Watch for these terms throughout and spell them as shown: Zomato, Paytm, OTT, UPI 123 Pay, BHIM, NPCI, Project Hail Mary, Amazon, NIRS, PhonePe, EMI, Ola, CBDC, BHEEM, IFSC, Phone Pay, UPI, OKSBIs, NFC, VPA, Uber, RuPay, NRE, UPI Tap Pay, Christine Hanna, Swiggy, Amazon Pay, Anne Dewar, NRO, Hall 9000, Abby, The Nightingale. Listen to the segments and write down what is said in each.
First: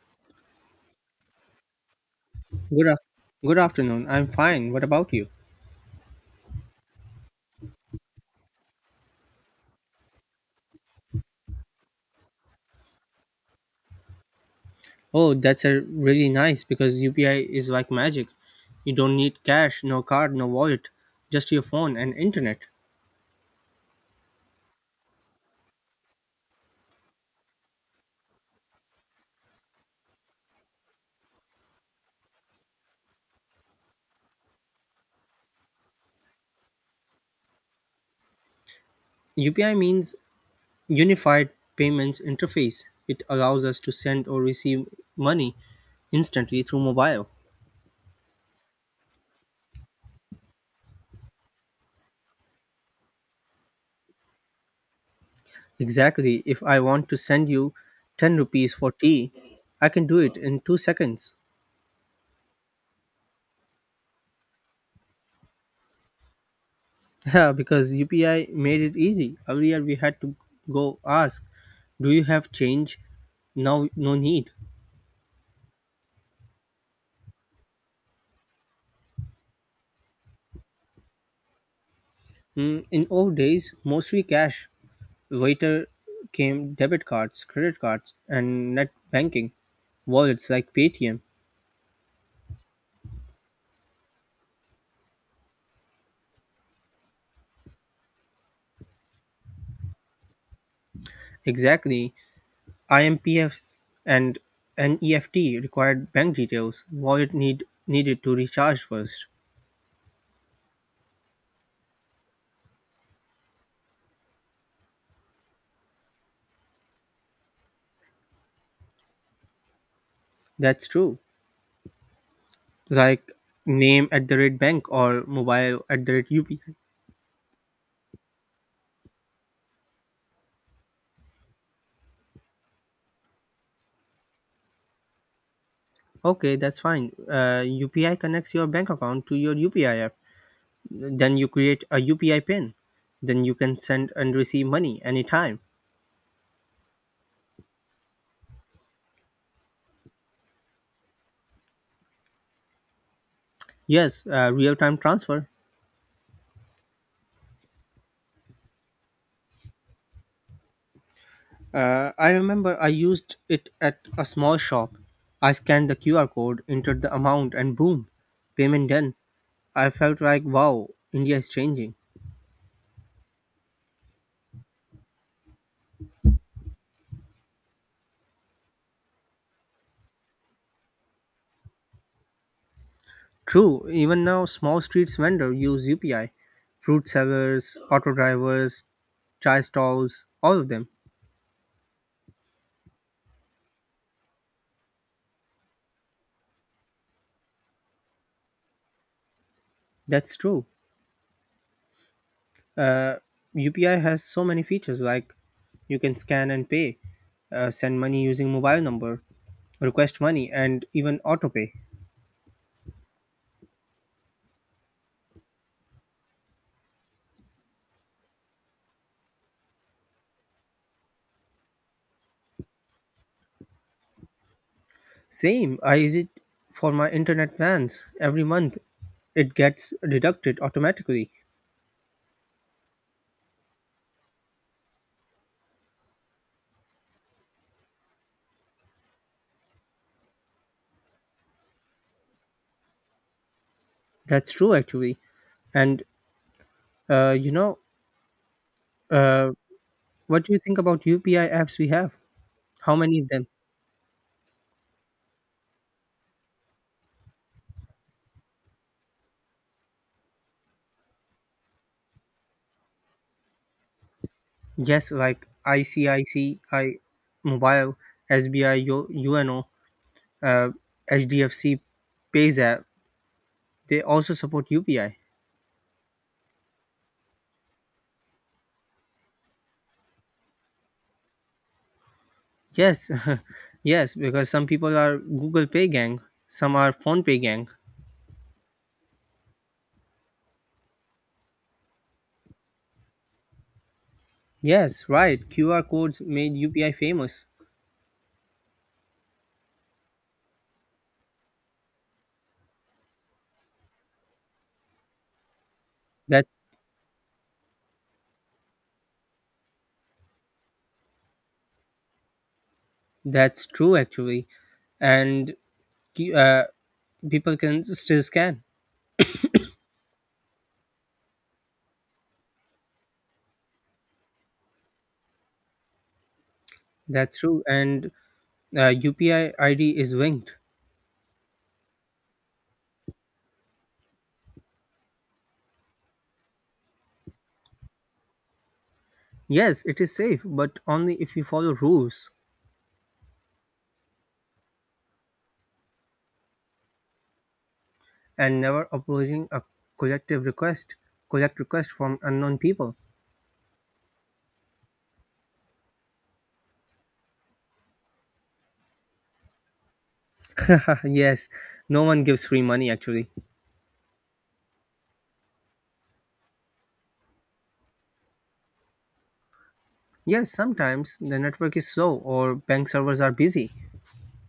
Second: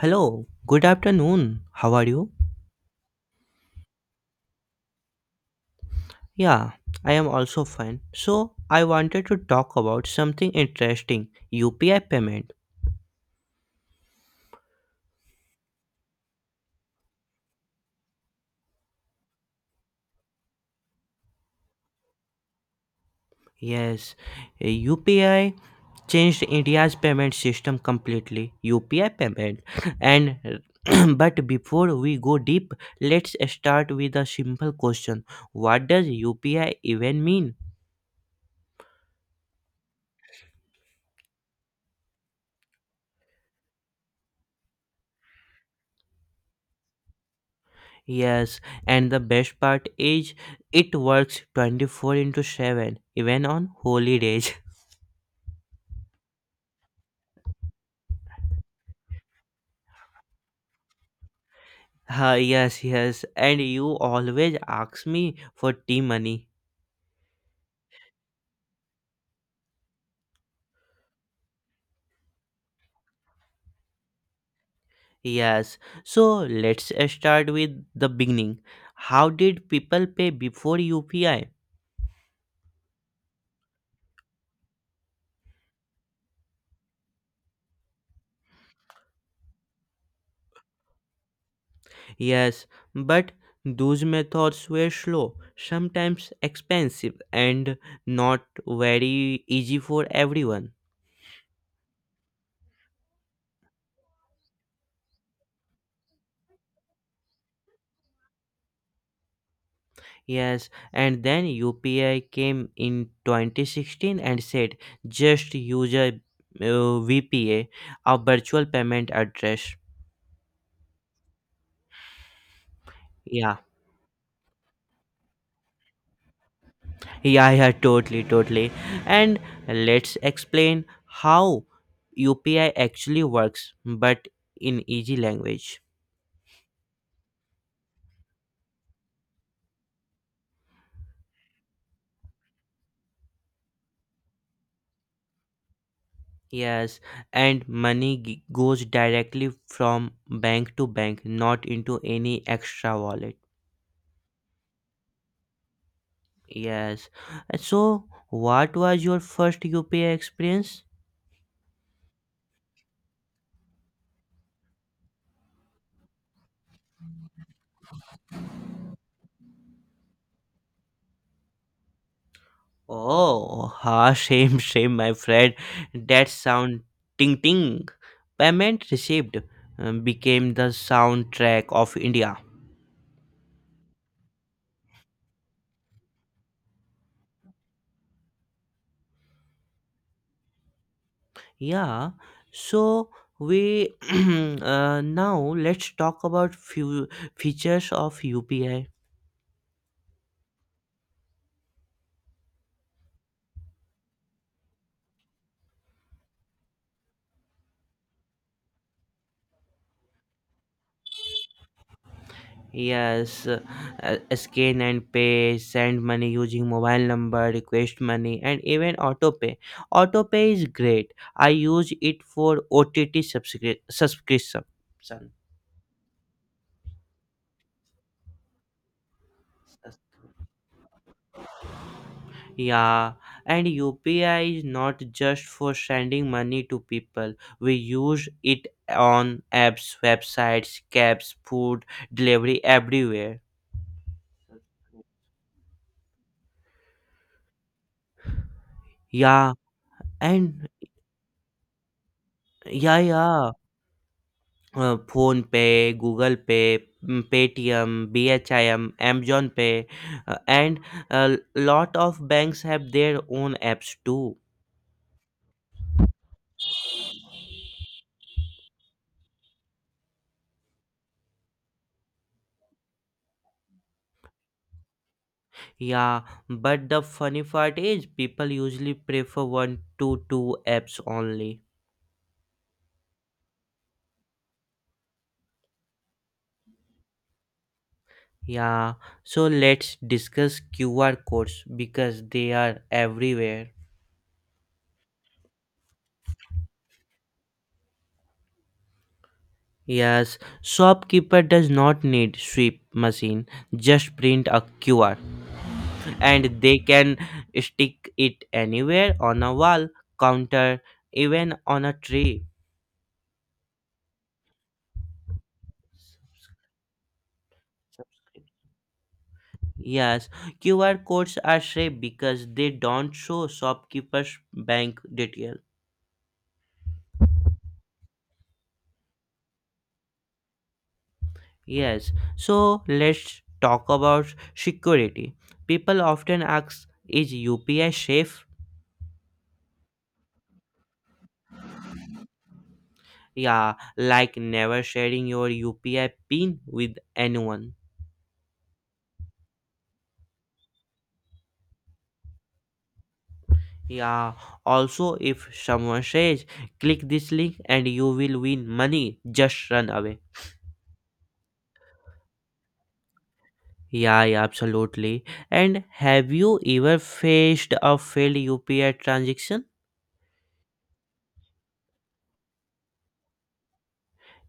Hello, good afternoon. How are you? Good, af- Good afternoon. I'm fine. What about you? Yeah, I am also fine. So, I wanted to talk about something interesting: UPI payment. Oh, that's a really nice because UPI is like magic. You don't need cash, no card, no wallet, just your phone and internet. Yes, UPI changed India's payment system completely. UPI payment. And but before we go deep, let's start with a simple question: what does UPI even mean? UPI means Unified Payments Interface. It allows us to send or receive money instantly through mobile. Yes, and the best part is it works 24 into 7 even on holy days. Exactly. If I want to send you 10 rupees for tea, I can do it in 2 seconds. Yes, yes. And you always ask me for tea money. Yeah, because UPI made it easy. Earlier we had to go ask, "Do you have change?" Now no need. Yes. So let's start with the beginning. How did people pay before UPI? Mm, in old days, mostly cash. Later came debit cards, credit cards, and net banking, wallets like Paytm. Yes, but those methods were slow, sometimes expensive, and not very easy for everyone. Exactly, IMPFs and NEFT required bank details. Wallet needed to recharge first. Yes, and then UPI came in 2016 and said just use a VPA, a virtual payment address. That's true. Like Yeah, name at the rate bank or mobile at the rate UPI. yeah, yeah, totally, totally. And let's explain how UPI actually works, but in easy language. Okay, that's fine. UPI connects your bank account to your UPI app. Then you create a UPI PIN. Then you can send and receive money anytime. Yes, and money goes directly from bank to bank, not into any extra wallet. Yes, real time transfer. Yes. And so, what was your first UPI experience? I remember I used it at a small shop. I scanned the QR code, entered the amount, and boom, payment done. I felt like, wow, India is changing. Oh, ha, shame, shame, my friend. That sound, ting ting. Payment received became the soundtrack of India. True, even now, small streets vendor use UPI. Fruit sellers, auto drivers, chai stalls, all of them. Yeah, so we now let's talk about few features of UPI. That's true. uh, UPI has so many features like you can scan and pay, send money using mobile number, request money, and even auto pay. Yes, scan and pay, send money using mobile number, request money, and even auto pay. Auto pay is great. I use it for OTT subscription. Same, I use it for my internet plans every month. It gets deducted automatically. Yeah, and UPI is not just for sending money to people. We use it on apps, websites, cabs, food delivery everywhere. That's true, actually. And uh, you know, uh, Yeah, what do you and think about UPI apps we have? How yeah, many of them? yeah. PhonePe, Google Pay, Paytm, BHIM, Amazon Pay, and a lot of banks have their own apps too. Yes, like ICICI Mobile, SBI, UNO, uh, HDFC Payza, they also support UPI. Yeah, but the funny part is people usually prefer one to two apps only. Yes, yes, because some people are Google Pay gang, some are Phone Pay gang. Yeah, so let's discuss QR codes because they are everywhere. Yes, right. QR codes made UPI famous. Yes, shopkeeper does not need sweep machine, just print a QR, That and they can stick it anywhere on a wall, counter, even on a tree. that's true actually, and Q- uh, people can still scan. Yes, QR codes are safe because they don't show shopkeepers' bank detail. That's true, and UPI ID is linked. Yes, so let's talk about security. People often ask, is UPI safe? Yes, it is safe, but only if you follow rules Yeah, like never sharing your UPI pin with anyone. and never opposing a collective request, collect request from unknown people. Yeah, also, if someone says, click this link and you will win money, just run away. yes, no one gives free money actually. Yeah, yeah, absolutely. And have you ever faced a failed UPI transaction? Yes, sometimes the network is slow or bank servers are busy.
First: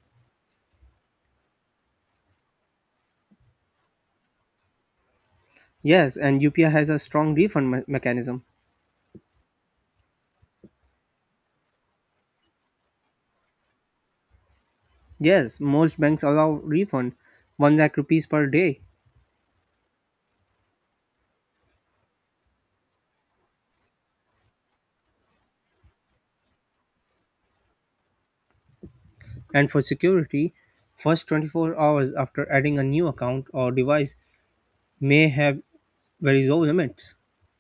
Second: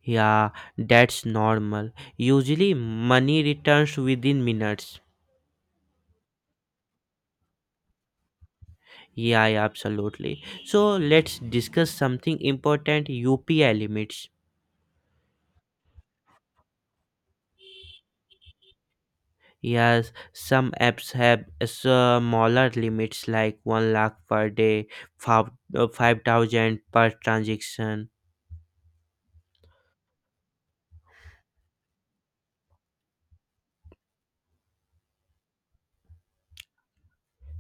Yeah, that's normal. Usually, money returns within minutes. Yes, and UPI has a strong mechanism. Yeah, yeah, absolutely. So, let's discuss something important: UPI limits. Yes, most banks allow refund 1 lakh rupees per day. Yes, some apps have smaller limits like 1 lakh per day, 5 5,000 per transaction. And for security, first 24 hours after adding a new account or device may have very low limits.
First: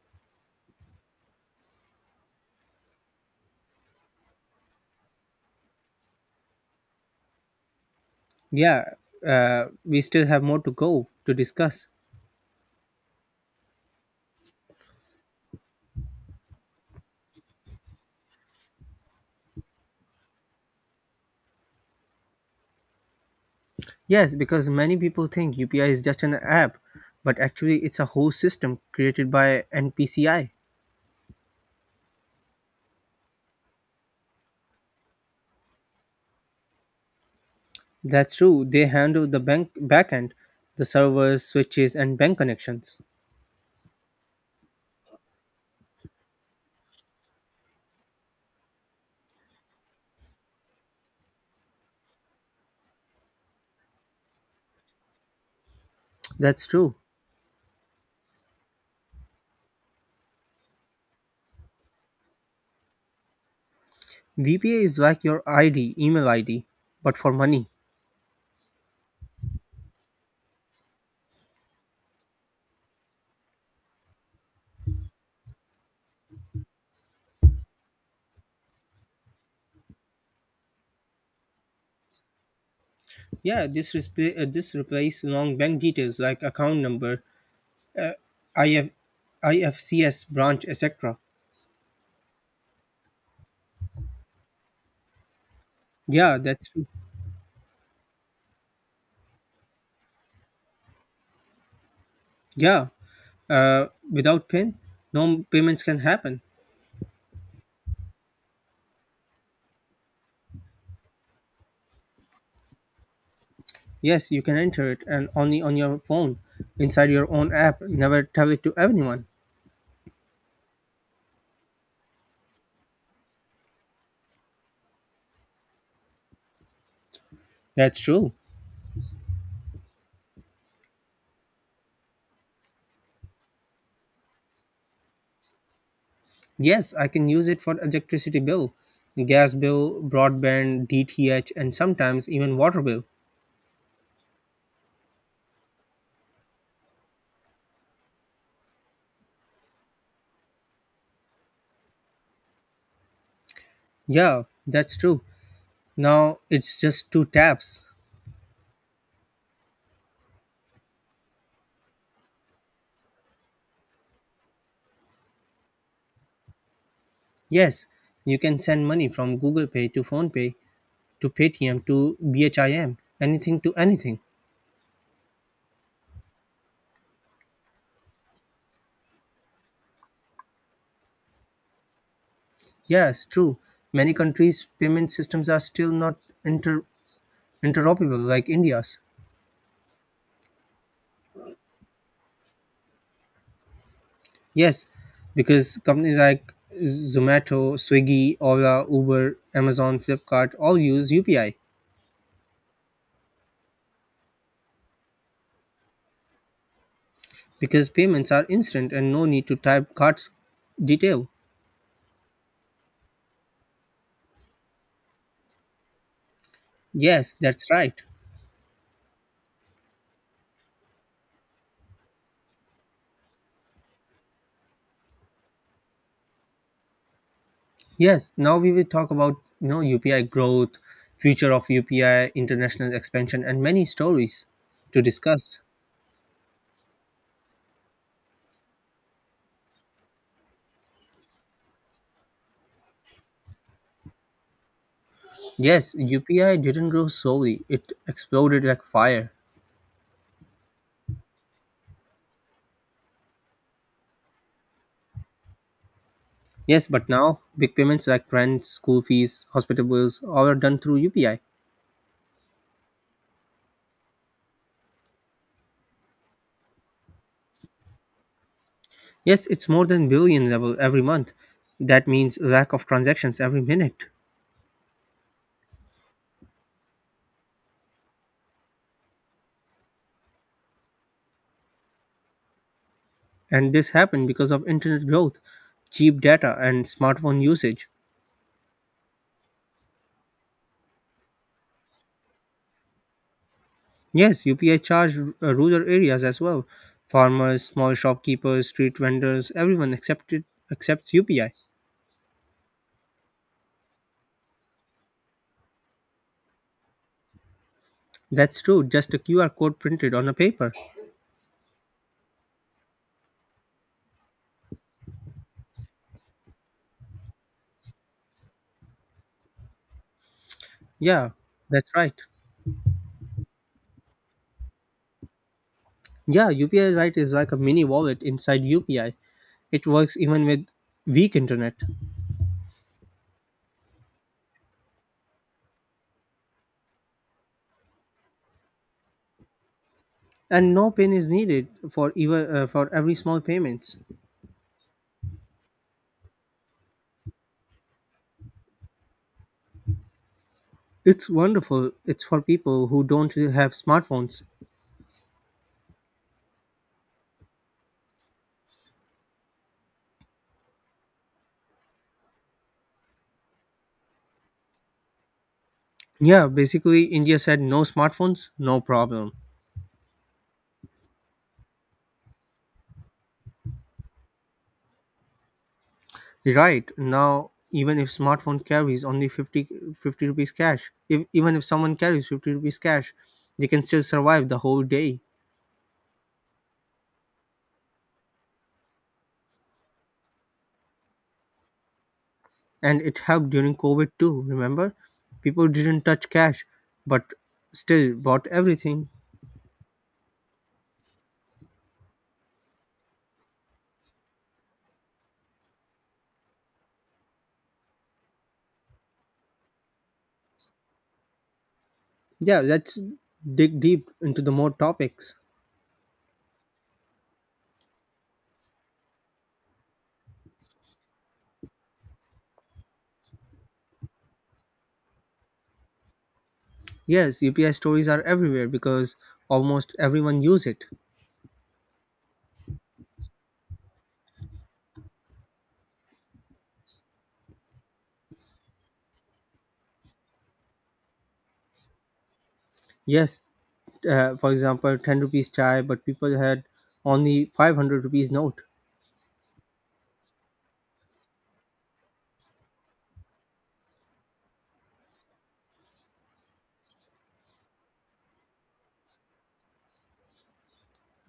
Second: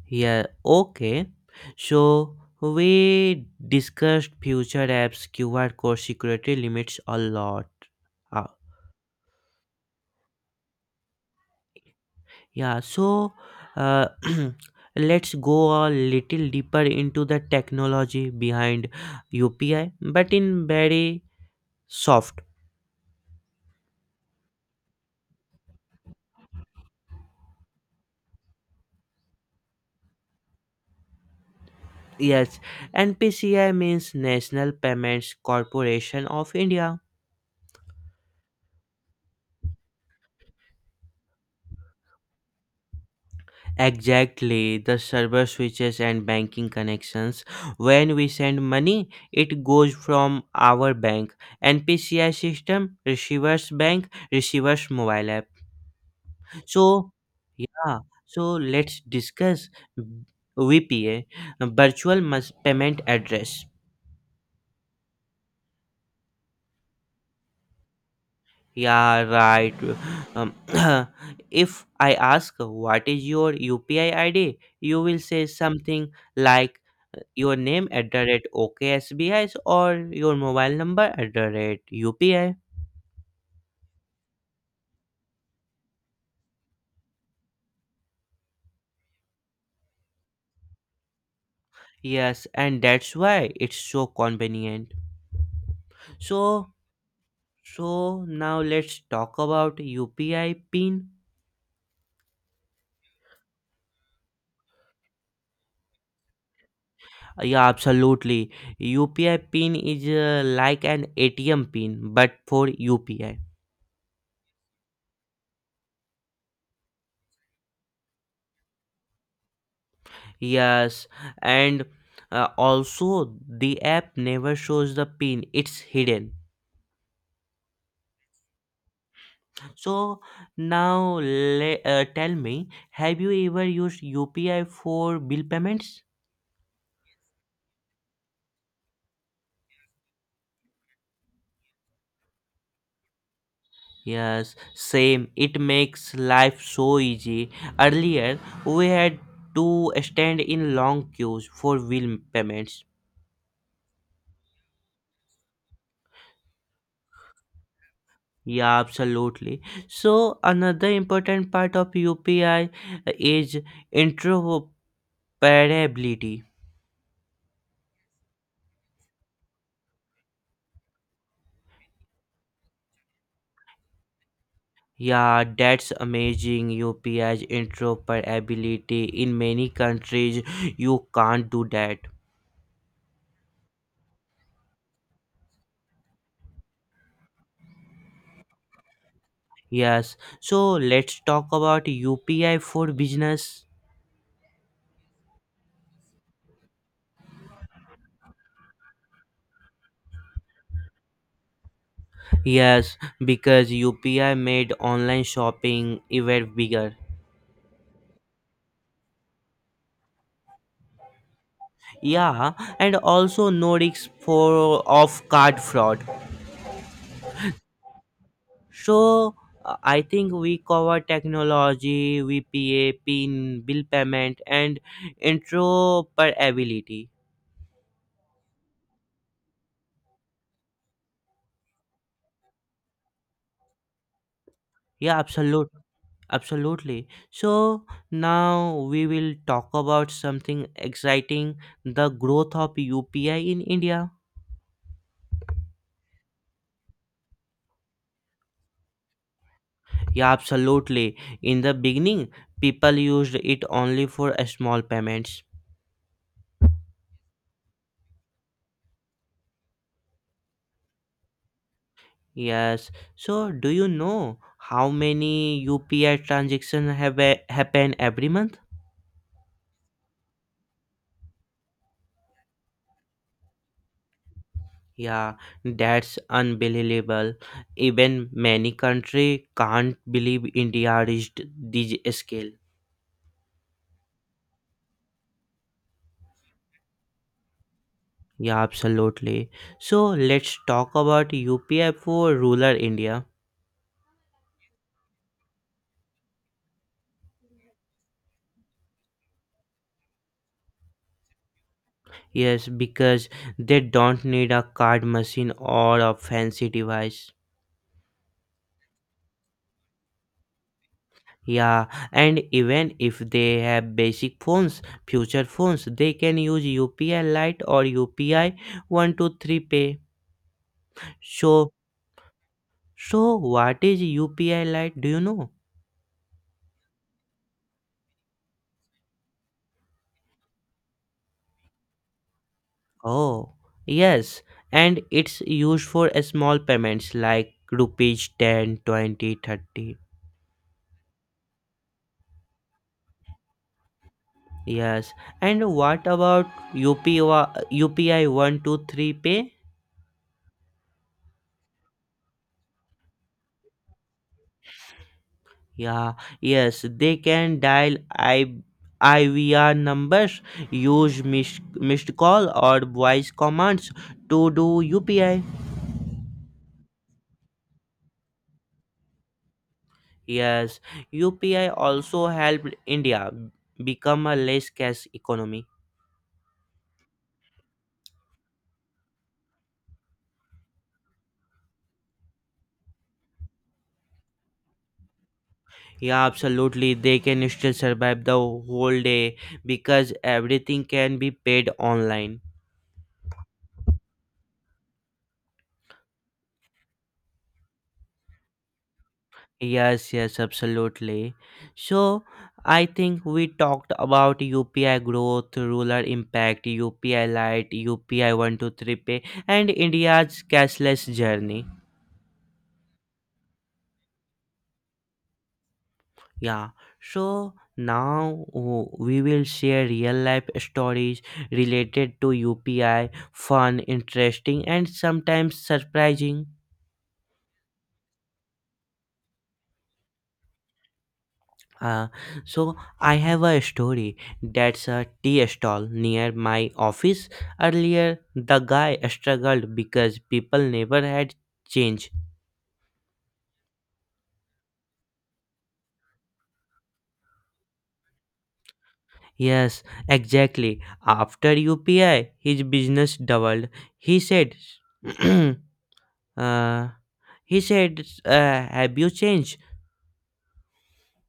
Yeah, okay. So we discussed future apps, QR code, security, limits, a lot. Uh, Yeah, we still have more to go to discuss. yeah, so uh, let's go a little deeper into the technology behind UPI, but in very soft. Yes, because many people think UPI is just an app, but actually it's a whole system created by NPCI. Yes, NPCI means National Payments Corporation of India. That's true. They handle the bank backend, the servers, switches, and bank connections. Exactly, the server switches and banking connections. When we send money, it goes from our bank, NPCI system, receiver's bank, receiver's mobile app. That's true. So, yeah, so let's discuss VPA, Virtual Payment Address. VPA is like your ID, email ID, but for money. Yeah, right. Um, if I ask what is your UPI ID, you will say something like your name at the rate OKSBIs or your mobile number at the rate UPI. Yeah, this replaces long bank details like account number, IF, IFCS branch, etc. Yes, and that's why it's so convenient. Yeah, that's So, true. so, now let's talk about UPI pin. Yeah, without PIN, no payments can happen. Yeah, absolutely. UPI pin is like an ATM pin, but for UPI. Yes, you can enter it and only on your phone, inside your own app. Never tell it to anyone. Yes, and also the app never shows the pin, it's hidden. That's true. So now tell me, have you ever used UPI for bill payments? Yes, I can use it for electricity bill, gas bill, broadband, DTH, and sometimes even water bill. Yes, same. It makes life so easy. Earlier, we had to stand in long queues for bill payments. Yeah, that's true. Now it's just two taps. Yeah, absolutely. So, another important part of UPI is interoperability. Yes, you can send money from Google Pay to PhonePe to Paytm to BHIM, anything to anything. Yeah, that's amazing. UPI's interoperability in many countries, you can't do that. Yes, true. Many countries' payment systems are still not inter- interoperable like India's. Yes, so let's talk about UPI for business. Yes, because companies like Zomato, Swiggy, Ola, Uber, Amazon, Flipkart all use UPI Yes, because UPI made online shopping even bigger. because payments are instant and no need to type card's detail. Yeah, and also no risk for of card fraud. Yes, that's right. So I think we cover technology, VPA, PIN, bill payment, and interoperability. Yes, now we will talk about you know UPI growth, future of UPI, international expansion, and many stories to Yeah, discuss. Absolutely. So now we will talk about something exciting, the growth of UPI in India. Yes, UPI didn't grow slowly; it exploded like fire. Yeah, absolutely. In the beginning, people used it only for a small payments. Yes, but now big payments like rent, school fees, hospital bills, all are done through UPI. Yes. So do you know how many UPI transactions have happen every month? Yes, it's more than billion level every month. That means lack of transactions every minute. Yeah, that's unbelievable. Even many country can't believe India reached this scale. And this happened because of internet growth, cheap data, and smartphone usage. Yeah, absolutely. So let's talk about UPI for rural India. Yes, UPI charged rural areas as well. Farmers, small shopkeepers, street vendors, everyone accepted accepts UPI. Yes, because they don't need a card machine or a fancy device. That's true, just a QR code printed on a paper. Yeah, and even if they have basic phones, future phones, they can use UPI Lite or UPI 123 Pay. Yeah, So, that's right. so, what is UPI Lite? Do you know? Yeah, UPI Lite is like a mini wallet inside UPI. It works even with weak internet. Oh, yes, and it's used for small payments like rupees 10, 20, 30. And no pin is needed for even for every small payments. Yes. And what about UPI, UPI 123 pay? It's wonderful, it's for people who don't have smartphones. Yeah, yes, they can dial I V R numbers, use missed call or voice commands to do UPI. Yeah, basically India said no smartphones, no problem. Yes, UPI also helped India become a less cash economy. Right now, even if smartphone carries only 50 50 rupees cash if, even if someone carries 50 rupees cash, they can still survive the whole day. Yeah, absolutely. They can still survive the whole day because everything can be paid online. And it helped during covid too, remember, people didn't touch cash but still bought everything. Yes, yes, absolutely. So I think we talked about UPI growth, rural impact, UPI Lite, UPI 123Pay, and India's cashless journey. Yeah, let's dig deep into the more topics. Yeah. So now we will share real life stories related to UPI, fun, interesting, and sometimes surprising. Yes, UPI stories are everywhere because almost everyone use it. Uh, so I have a story, that's a tea stall near my office. Earlier, the guy struggled because people never had change. Yes, for example, 10 rupees chai, but people had only 500 rupees note. Yes, exactly. After UPI, his business doubled. He said, uh, he said, uh, have you changed?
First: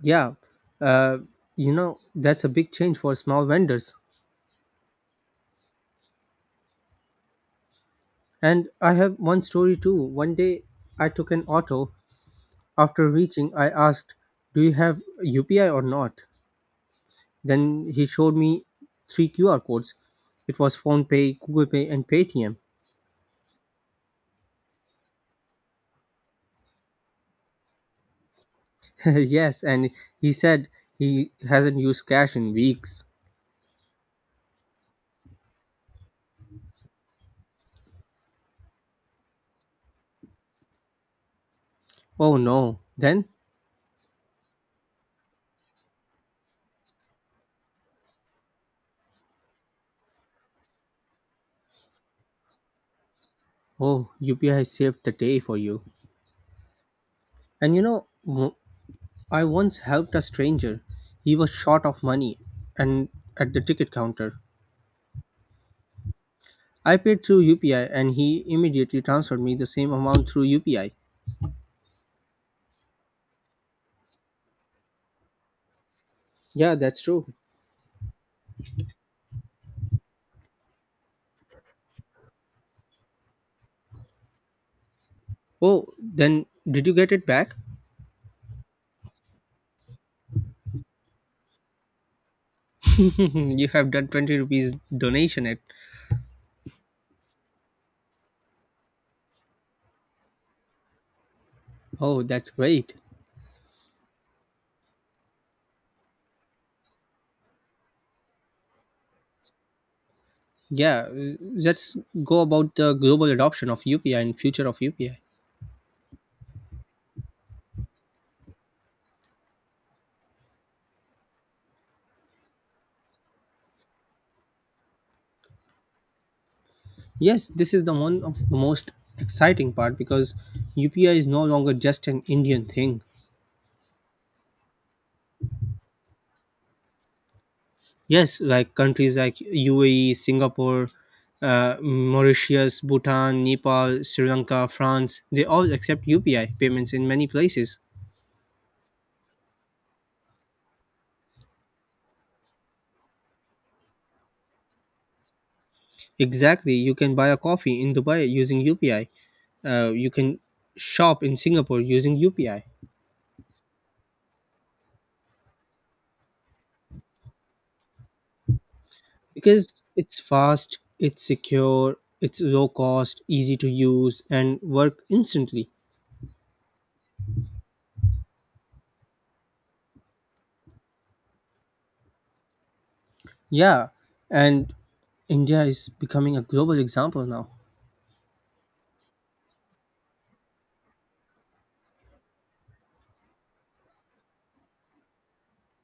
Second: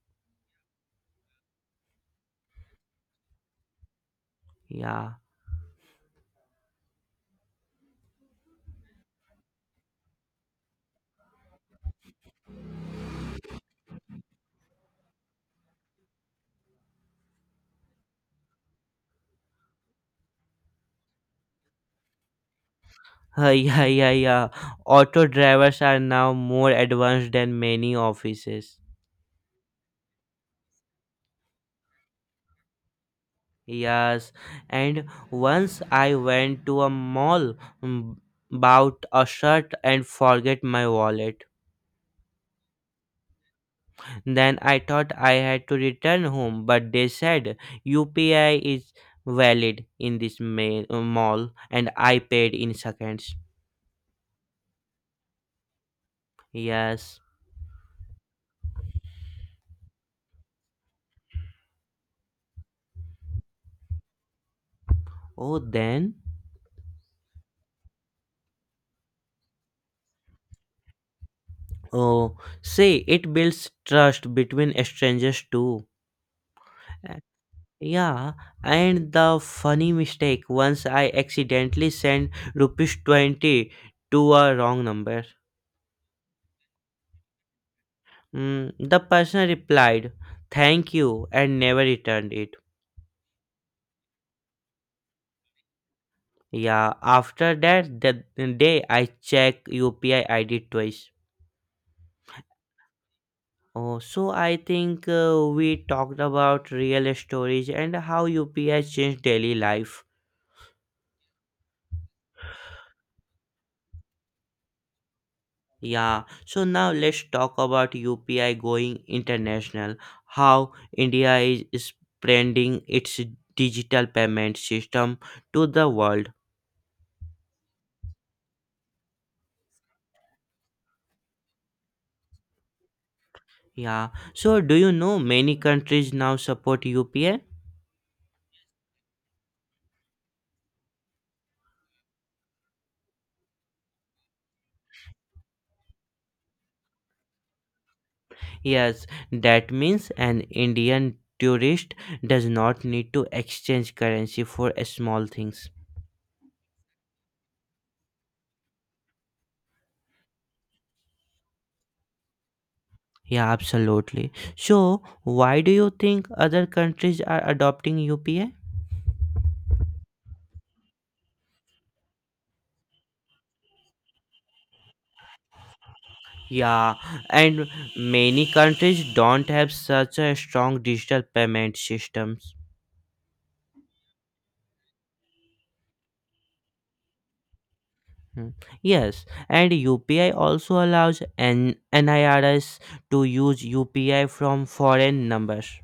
Yeah, uh, that's a big change for small vendors. Yeah. And I have one story too. One day I took an auto. After reaching, I asked, "Do you have UPI or not?" Then he showed me three QR codes. It was PhonePay, Google Pay, and Paytm. Yeah, yeah, yeah. Auto drivers are now more advanced than many offices. Yes, and he said he hasn't used cash in weeks. Yes, and once I went to a mall, mm, bought a shirt and forget my wallet. Oh no. Then, Then I thought I had to return home, but they said UPI is valid in this mall, and I paid in seconds. oh, UPI saved the day for you. Yes. And you know, I once helped a stranger. He was short of money and at the ticket counter. Oh, then. I paid through UPI and he immediately transferred me the same amount through UPI. Oh, see, it builds trust between strangers too. Yeah, that's true. Yeah, and the funny mistake, once I accidentally sent rupees 20 to a wrong number. Oh, then did you get it back? The person replied, thank you, and never returned it. You have done 20 rupees donation at. Yeah, after that, the day I check UPI ID twice. Oh, that's great. Oh, so I think we talked about real stories and how UPI changed daily life. Yeah, let's go about the global adoption of UPI and future of UPI. Yeah, so now let's talk about UPI going international, how India is spreading its digital payment system to the world. Yes, this is the one of the most exciting part because UPI is no longer just an Indian thing. Yeah, so do you know many countries now support UPI? Yes, like countries like UAE, Singapore, Mauritius, Bhutan, Nepal, Sri Lanka, France, they all accept UPI payments in many places. Yes, that means an Indian tourist does not need to exchange currency for small things. Exactly, you can buy a coffee in Dubai using UPI. You can shop in Singapore using UPI Yeah, absolutely. So, why do you think other countries are adopting UPI? because it's fast, it's secure, it's low cost, easy to use, and work instantly. Yeah, and many countries don't have such a strong digital payment systems. Yeah, and India is becoming a global example now. Hmm. Yes, and UPI also allows NIRS to use UPI from foreign numbers.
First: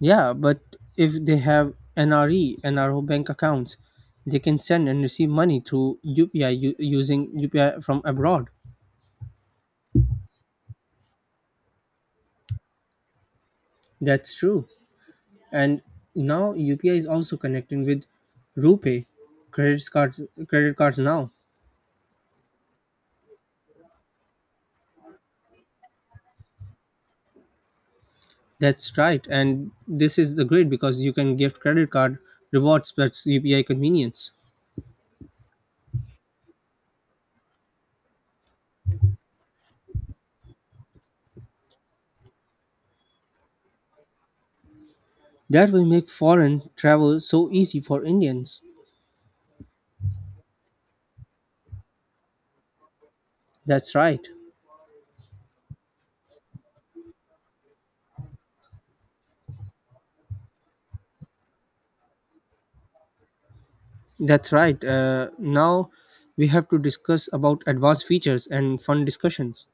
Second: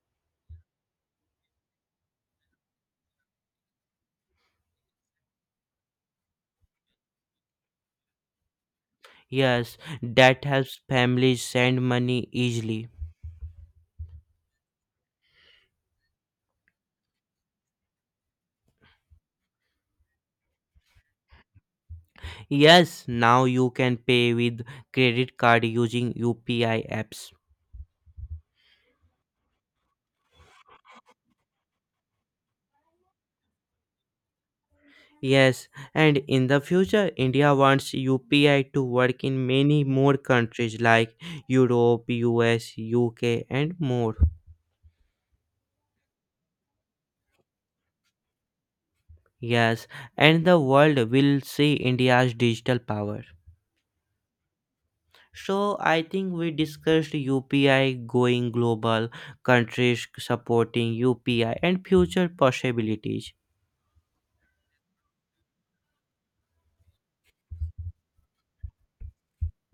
Yeah, but if they have NRE, NRO bank accounts, they can send and receive money through UPI using UPI from abroad. Yes, that helps families send money easily. That's true. And now UPI is also connecting with RuPay credit cards credit cards now. Yes, now you can pay with credit card using UPI apps. That's right, and this is the great because you can gift credit card rewards plus UPI convenience. Yes, and in the future, India wants UPI to work in many more countries like Europe, US, UK, and more. That will make foreign travel so easy for Indians. Yes, and the world will see India's digital power. That's right. So, I think we discussed UPI going global, countries supporting UPI, and future possibilities. That's right. Now we have to discuss about advanced features and fun discussions.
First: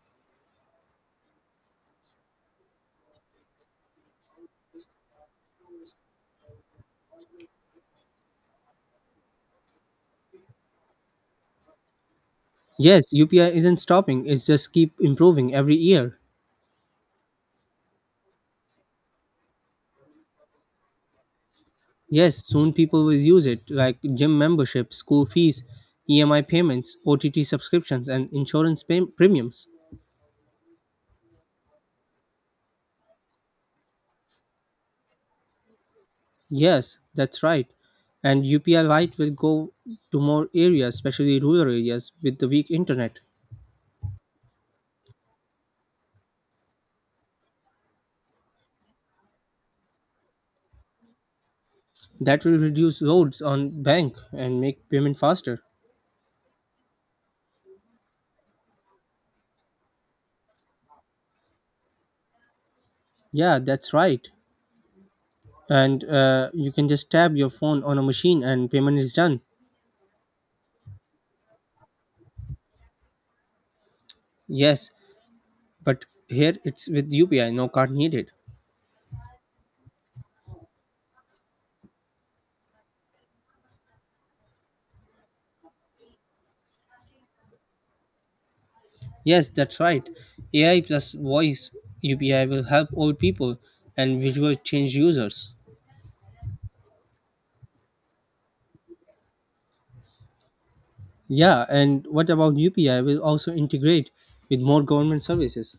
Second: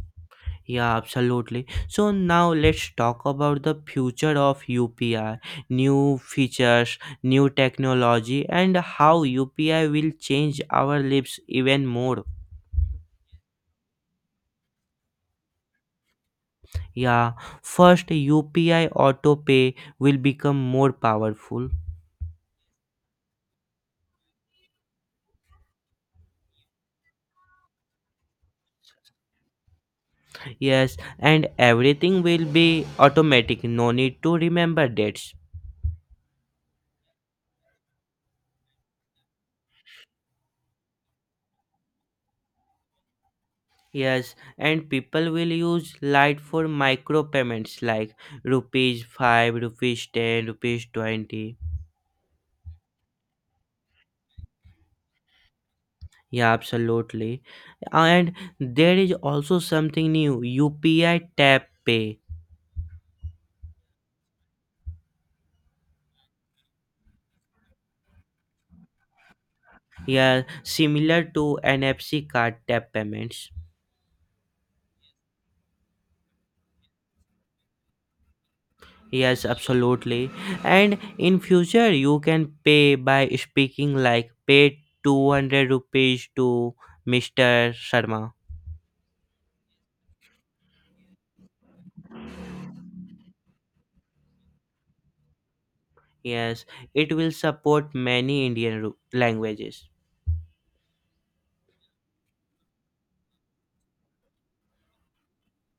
Yeah, absolutely. So now let's talk about the future of UPI, new features, new technology, and how UPI will change our lives even more. Yes, UPI isn't stopping, it's just keep improving every year. Yeah, first UPI auto pay will become more powerful. Yes, soon people will use it like gym membership, school fees, EMI payments, OTT subscriptions and premiums. Yes, and everything will be automatic, no need to remember dates. Yes, that's right. And UPI Lite will go to more areas, especially rural areas, with the weak internet. Yes, and people will use Lite for micro payments like rupees 5, rupees 10, rupees 20. That will reduce loads on bank and make payment faster. Yeah, absolutely. And there is also something new, UPI Tap Pay. Yeah, that's right. And you can just tap your phone on a machine and payment is done. Yeah, similar to NFC card tap payments. Yes, but here it's with UPI, no card needed. Yes, absolutely. And in future, you can pay by speaking like, pay 200 rupees to Mr. Sharma. Yes, that's right. AI plus voice UPI will help old people and visual change users. Yes, it will support many Indian languages. Yeah, and what about UPI will also integrate with more government services.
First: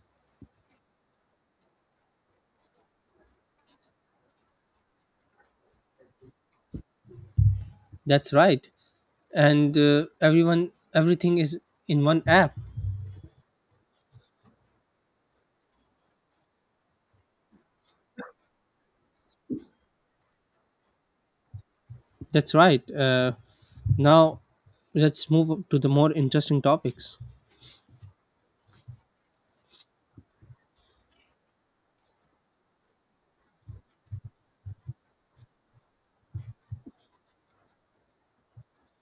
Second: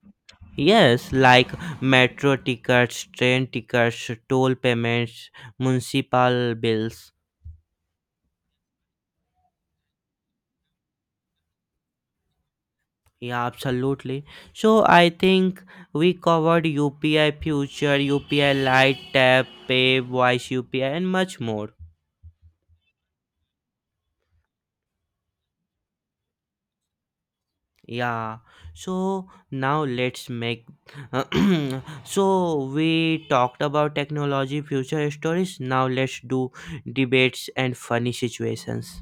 Yes, like metro tickets, train tickets, toll payments, municipal bills. That's right. And everyone everything is in one app. Yeah, absolutely. So I think we covered UPI Future, UPI Lite, Tap, Pay, Voice UPI, and much more. That's right. Now let's move to the more interesting topics. Yeah. So now let's make. so we talked about technology, future stories. Now let's do debates and funny situations.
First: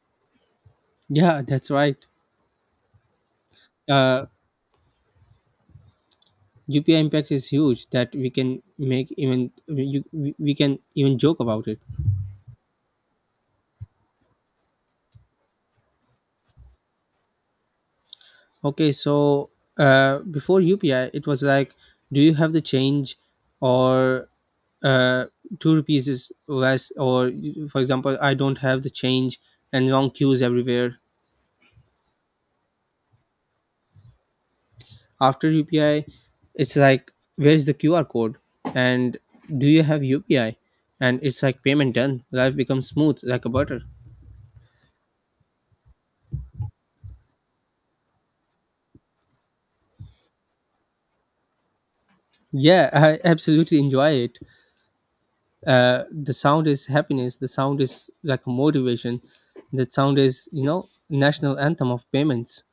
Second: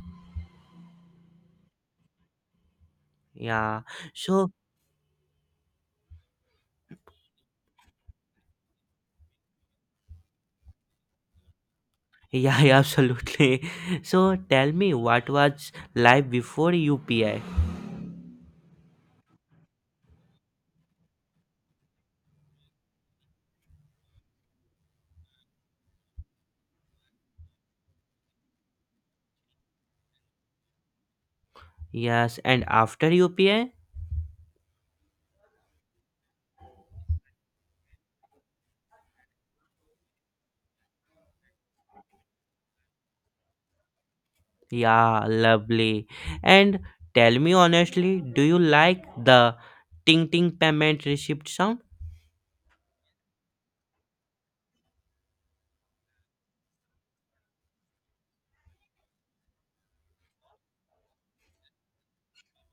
Yeah, that's right. Yeah. Uh, So UPI impact is huge that we can make even we can even joke about it. yeah, yeah, absolutely. So tell me, what was life before UPI? Okay, so before UPI, it was like, "Do you have the change or uh, two rupees is less?" Or, for example, "I don't have the change," and long queues everywhere. Yes, and after UPI? After UPI, it's like, "Where is the QR code? And do you have UPI?" And it's like payment done. Life becomes smooth like a butter. Yeah, lovely. And tell me honestly, do you like the ting ting payment receipt sound? Yeah, I absolutely enjoy it. The sound is happiness, the sound is like motivation, the sound is you know national anthem of payments.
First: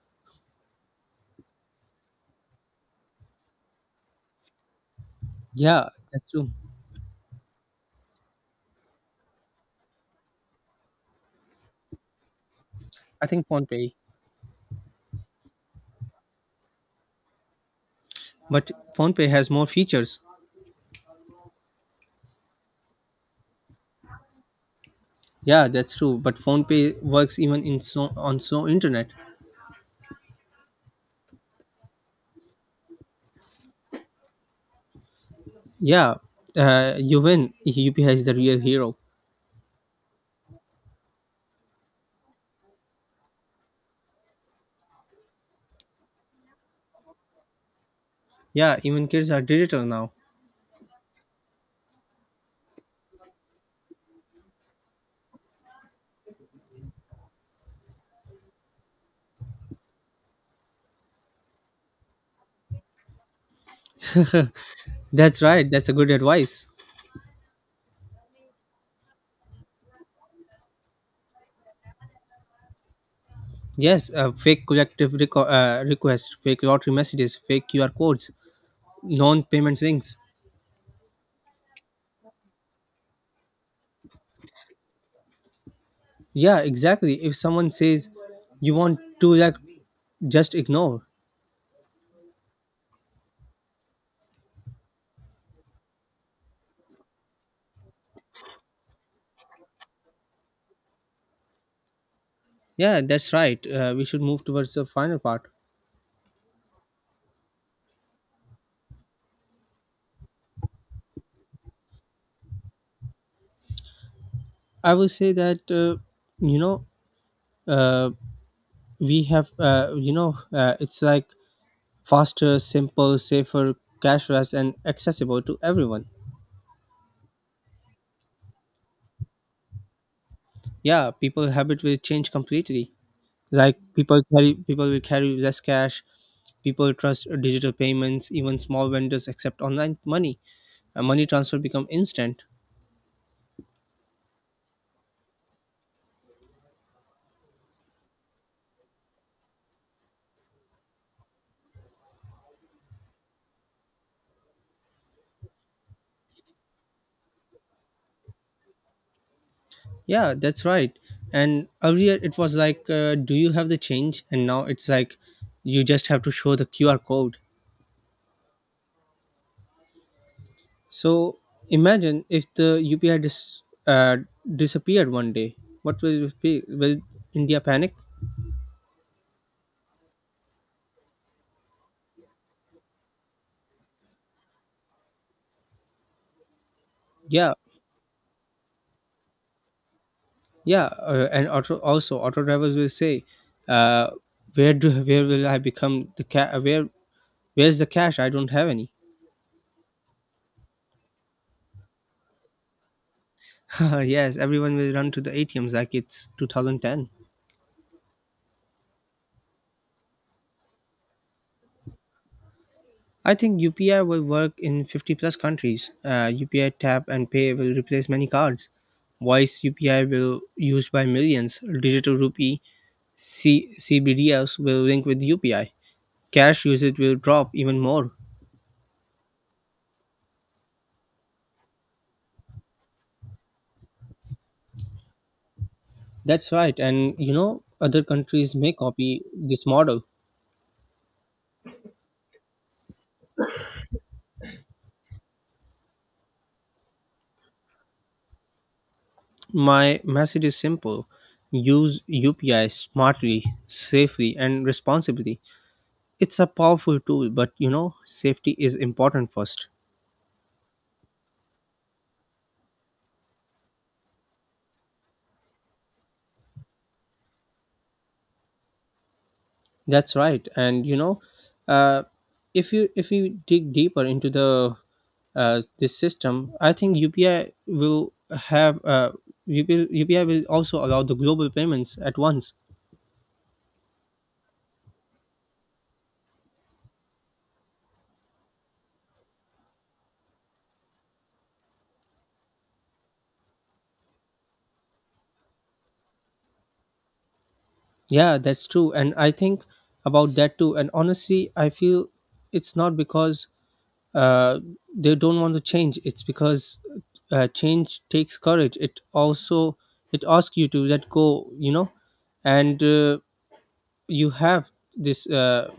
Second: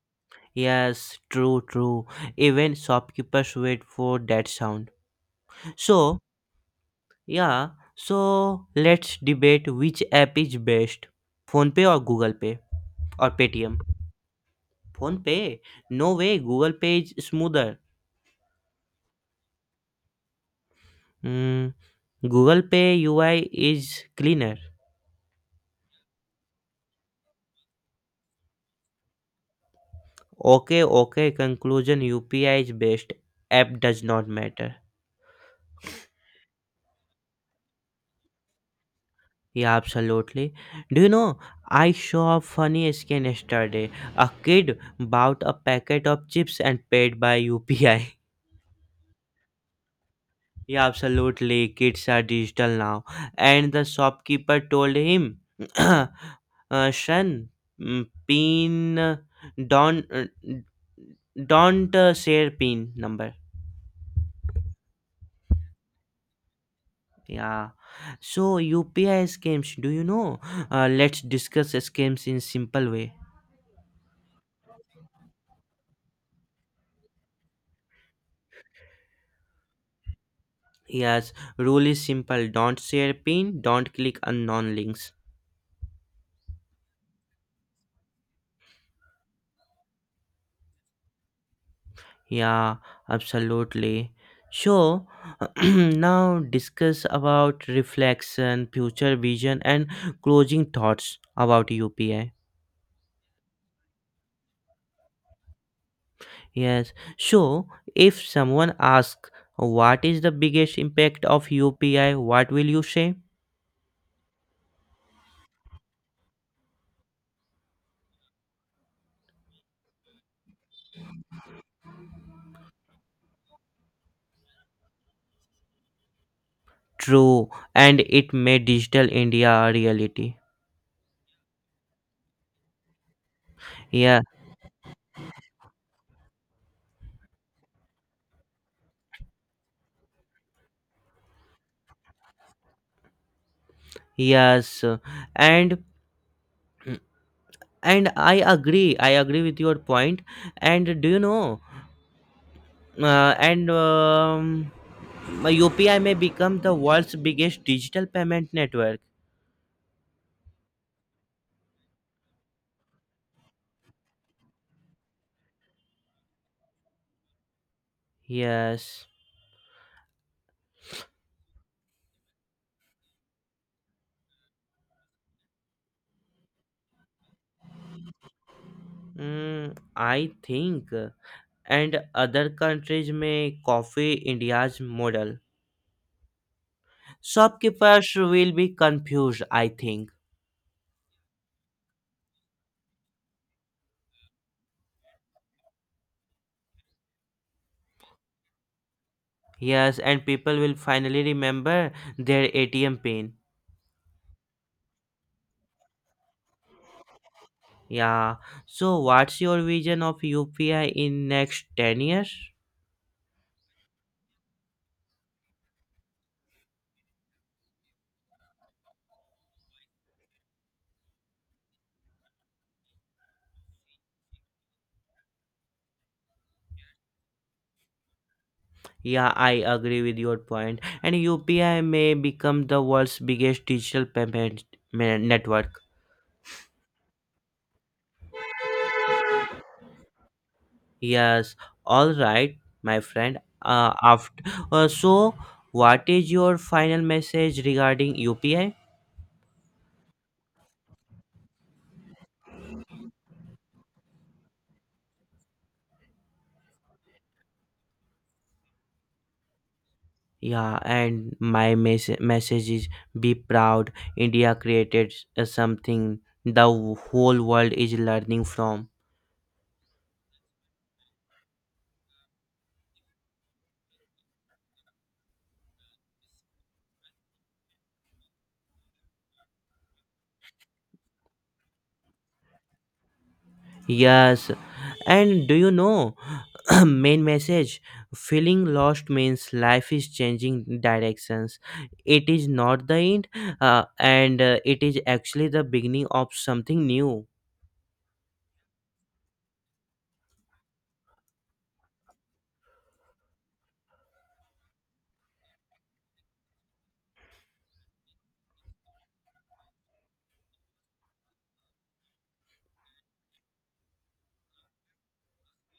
Yes, true, true. Even shopkeepers wait for that sound. Yeah, So, that's true. yeah, so let's debate which app is best: Phone Pay or Google Pay I or think phone Paytm. pay. Phone Pay? No way, Google Pay is smoother. But phone pay has more features. Mm, Google Pay UI is cleaner. Yeah, that's true, but phone pay works even in so on so internet. Okay, okay. Conclusion: UPI is best. App does not matter. Yeah, you win, upi is the real hero. Yeah, absolutely. Do you know? I saw a funny scam yesterday. A kid bought a packet of chips and paid by UPI. Yeah, even kids are digital now. Yeah, absolutely. Kids are digital now. And the shopkeeper told him, uh, son, pin, don't, uh, don't share pin number. That's right, that's a good advice. Yeah. So UPI scams, do you know? Let's discuss scams in simple way. Yes, request, fake lottery messages, fake qr codes, non-payment things. Yes, rule is simple. Don't share pin, don't click unknown links. Yeah, exactly. If someone says you want to like just ignore. Yeah, absolutely. So now discuss about reflection, future vision and closing thoughts about UPI. Yeah, that's right. We should move towards the final part. Yes. So if someone asks what is the biggest impact of UPI, what will you say? I will say that you know uh, we have you know it's like faster, simple, safer, cashless, and accessible to everyone. True, and it made digital India a reality. Yeah, people habit will change completely. Like Yeah, people will carry less cash. People trust digital payments. Even small vendors accept online money. Money transfer become instant. yes, and and I agree. I agree with your point. And do you know? And UPI may become the world's biggest digital payment network. Yeah, that's right. And earlier it was like, "Do you have the change?" And now it's like, you just have to show the QR code. Yes, So imagine if the UPI dis- uh, disappeared one day. What will it be? Will India panic? I think. And other countries may copy India's model. Yeah, Shopkeepers will be confused. I think. yeah. And auto drivers will say, uh, where will I become the ca- where where's the cash? I don't have any. Yes, and people will finally remember their ATM pin. Yes, everyone will run to the ATMs like it's 2010. Yeah. So what's your vision of UPI in next 10 years? I think UPI will work in 50 plus countries. UPI tap and pay will replace many cards. Voice UPI will used by millions. Digital rupee CBDS will link with UPI. Cash usage will drop even more. Yeah, I agree with your point. And UPI may become the world's biggest digital payment network. That's right. And you know, other countries may copy this model. Yes. All right, my friend. So what is your final message regarding UPI? My message is simple, use UPI smartly, safely, and responsibly. It's a powerful tool, but you know, safety is important first. Yeah, and my message is, be proud. India created something the whole world is learning from. That's right, and you know, uh, if you dig deeper into the this system, I think UPI will have UPI will also allow the global payments at once. Yes, and do you know? main message, feeling lost means life is changing directions. It is not the end, and it is actually the beginning of something new. Yeah, that's true, and I think about that too. And honestly, I feel it's not because uh, they don't want to change; it's because change takes courage. It also it asks you to let go, you know, and. You have this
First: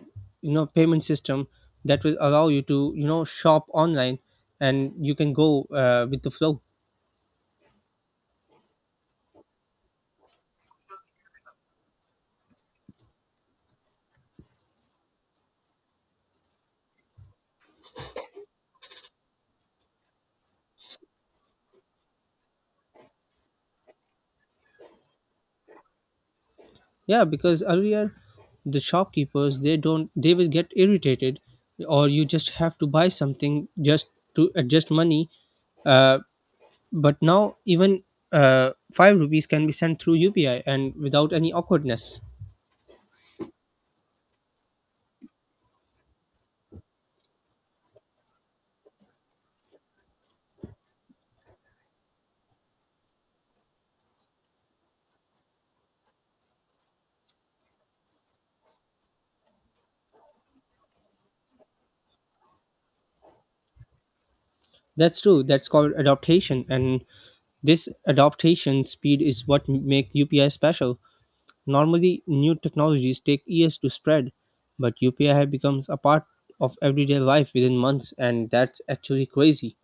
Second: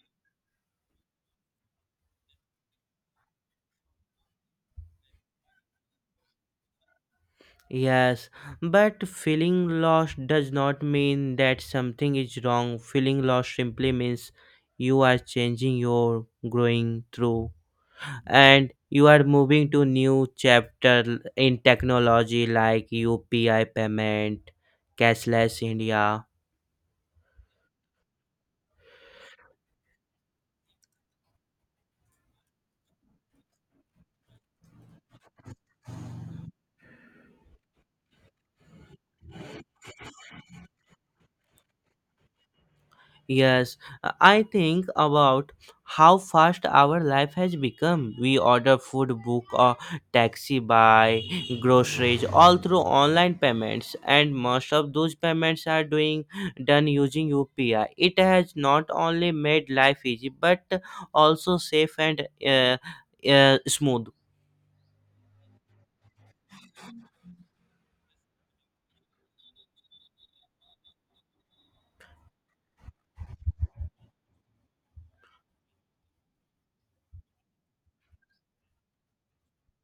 you know payment system that will allow you to you know shop online and you can go with the flow. Yes, but feeling lost does not mean that something is wrong. Feeling lost simply means you are changing, you're growing through, and you are moving to new chapter in technology like UPI payment, cashless India. Yeah, because earlier the shopkeepers they don't they will get irritated, or you just have to buy something just to adjust money, uh, but now even 5 rupees can be sent through upi and without any awkwardness. Yes, I think about how fast our life has become. We order food, book a taxi, buy groceries, all through online payments, and most of those payments are doing done using UPI. It has not only made life easy but also safe and smooth. That's true, that's called adaptation, and this adaptation speed is what make upi special. Normally, new technologies take years to spread, but UPI becomes a part of everyday life within months, and that's actually crazy.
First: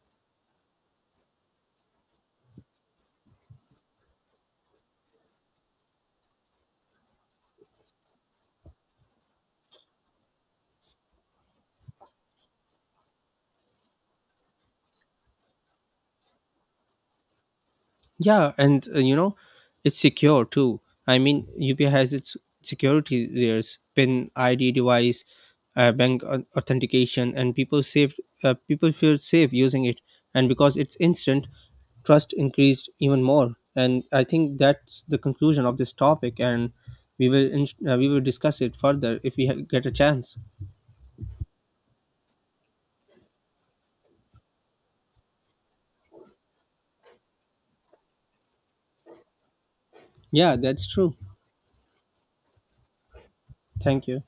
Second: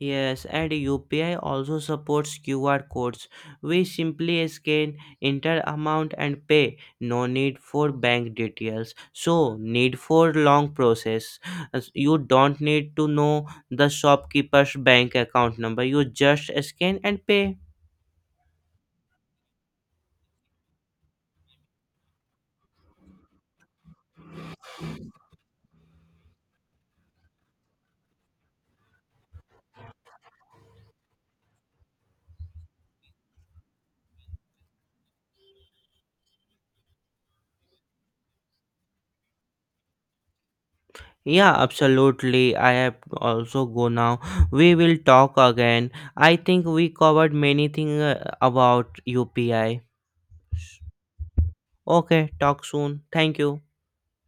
Yes, and UPI also supports QR codes. We simply scan, enter amount and pay. No need for bank details. So, need for long process. As you don't need to know the shopkeeper's bank account number. You just scan and pay. Yeah, and it's secure too. I mean, UPI has its security layers, PIN, ID device, authentication, and people safe. People feel safe using it, and because it's instant, trust increased even more. And I think that's the conclusion of this topic, and we will discuss it further if we get a chance. Yeah, absolutely. I have also go now. We will talk again. I think we covered many things about UPI. Yeah, that's true. Okay, talk soon. Thank you. Thank you.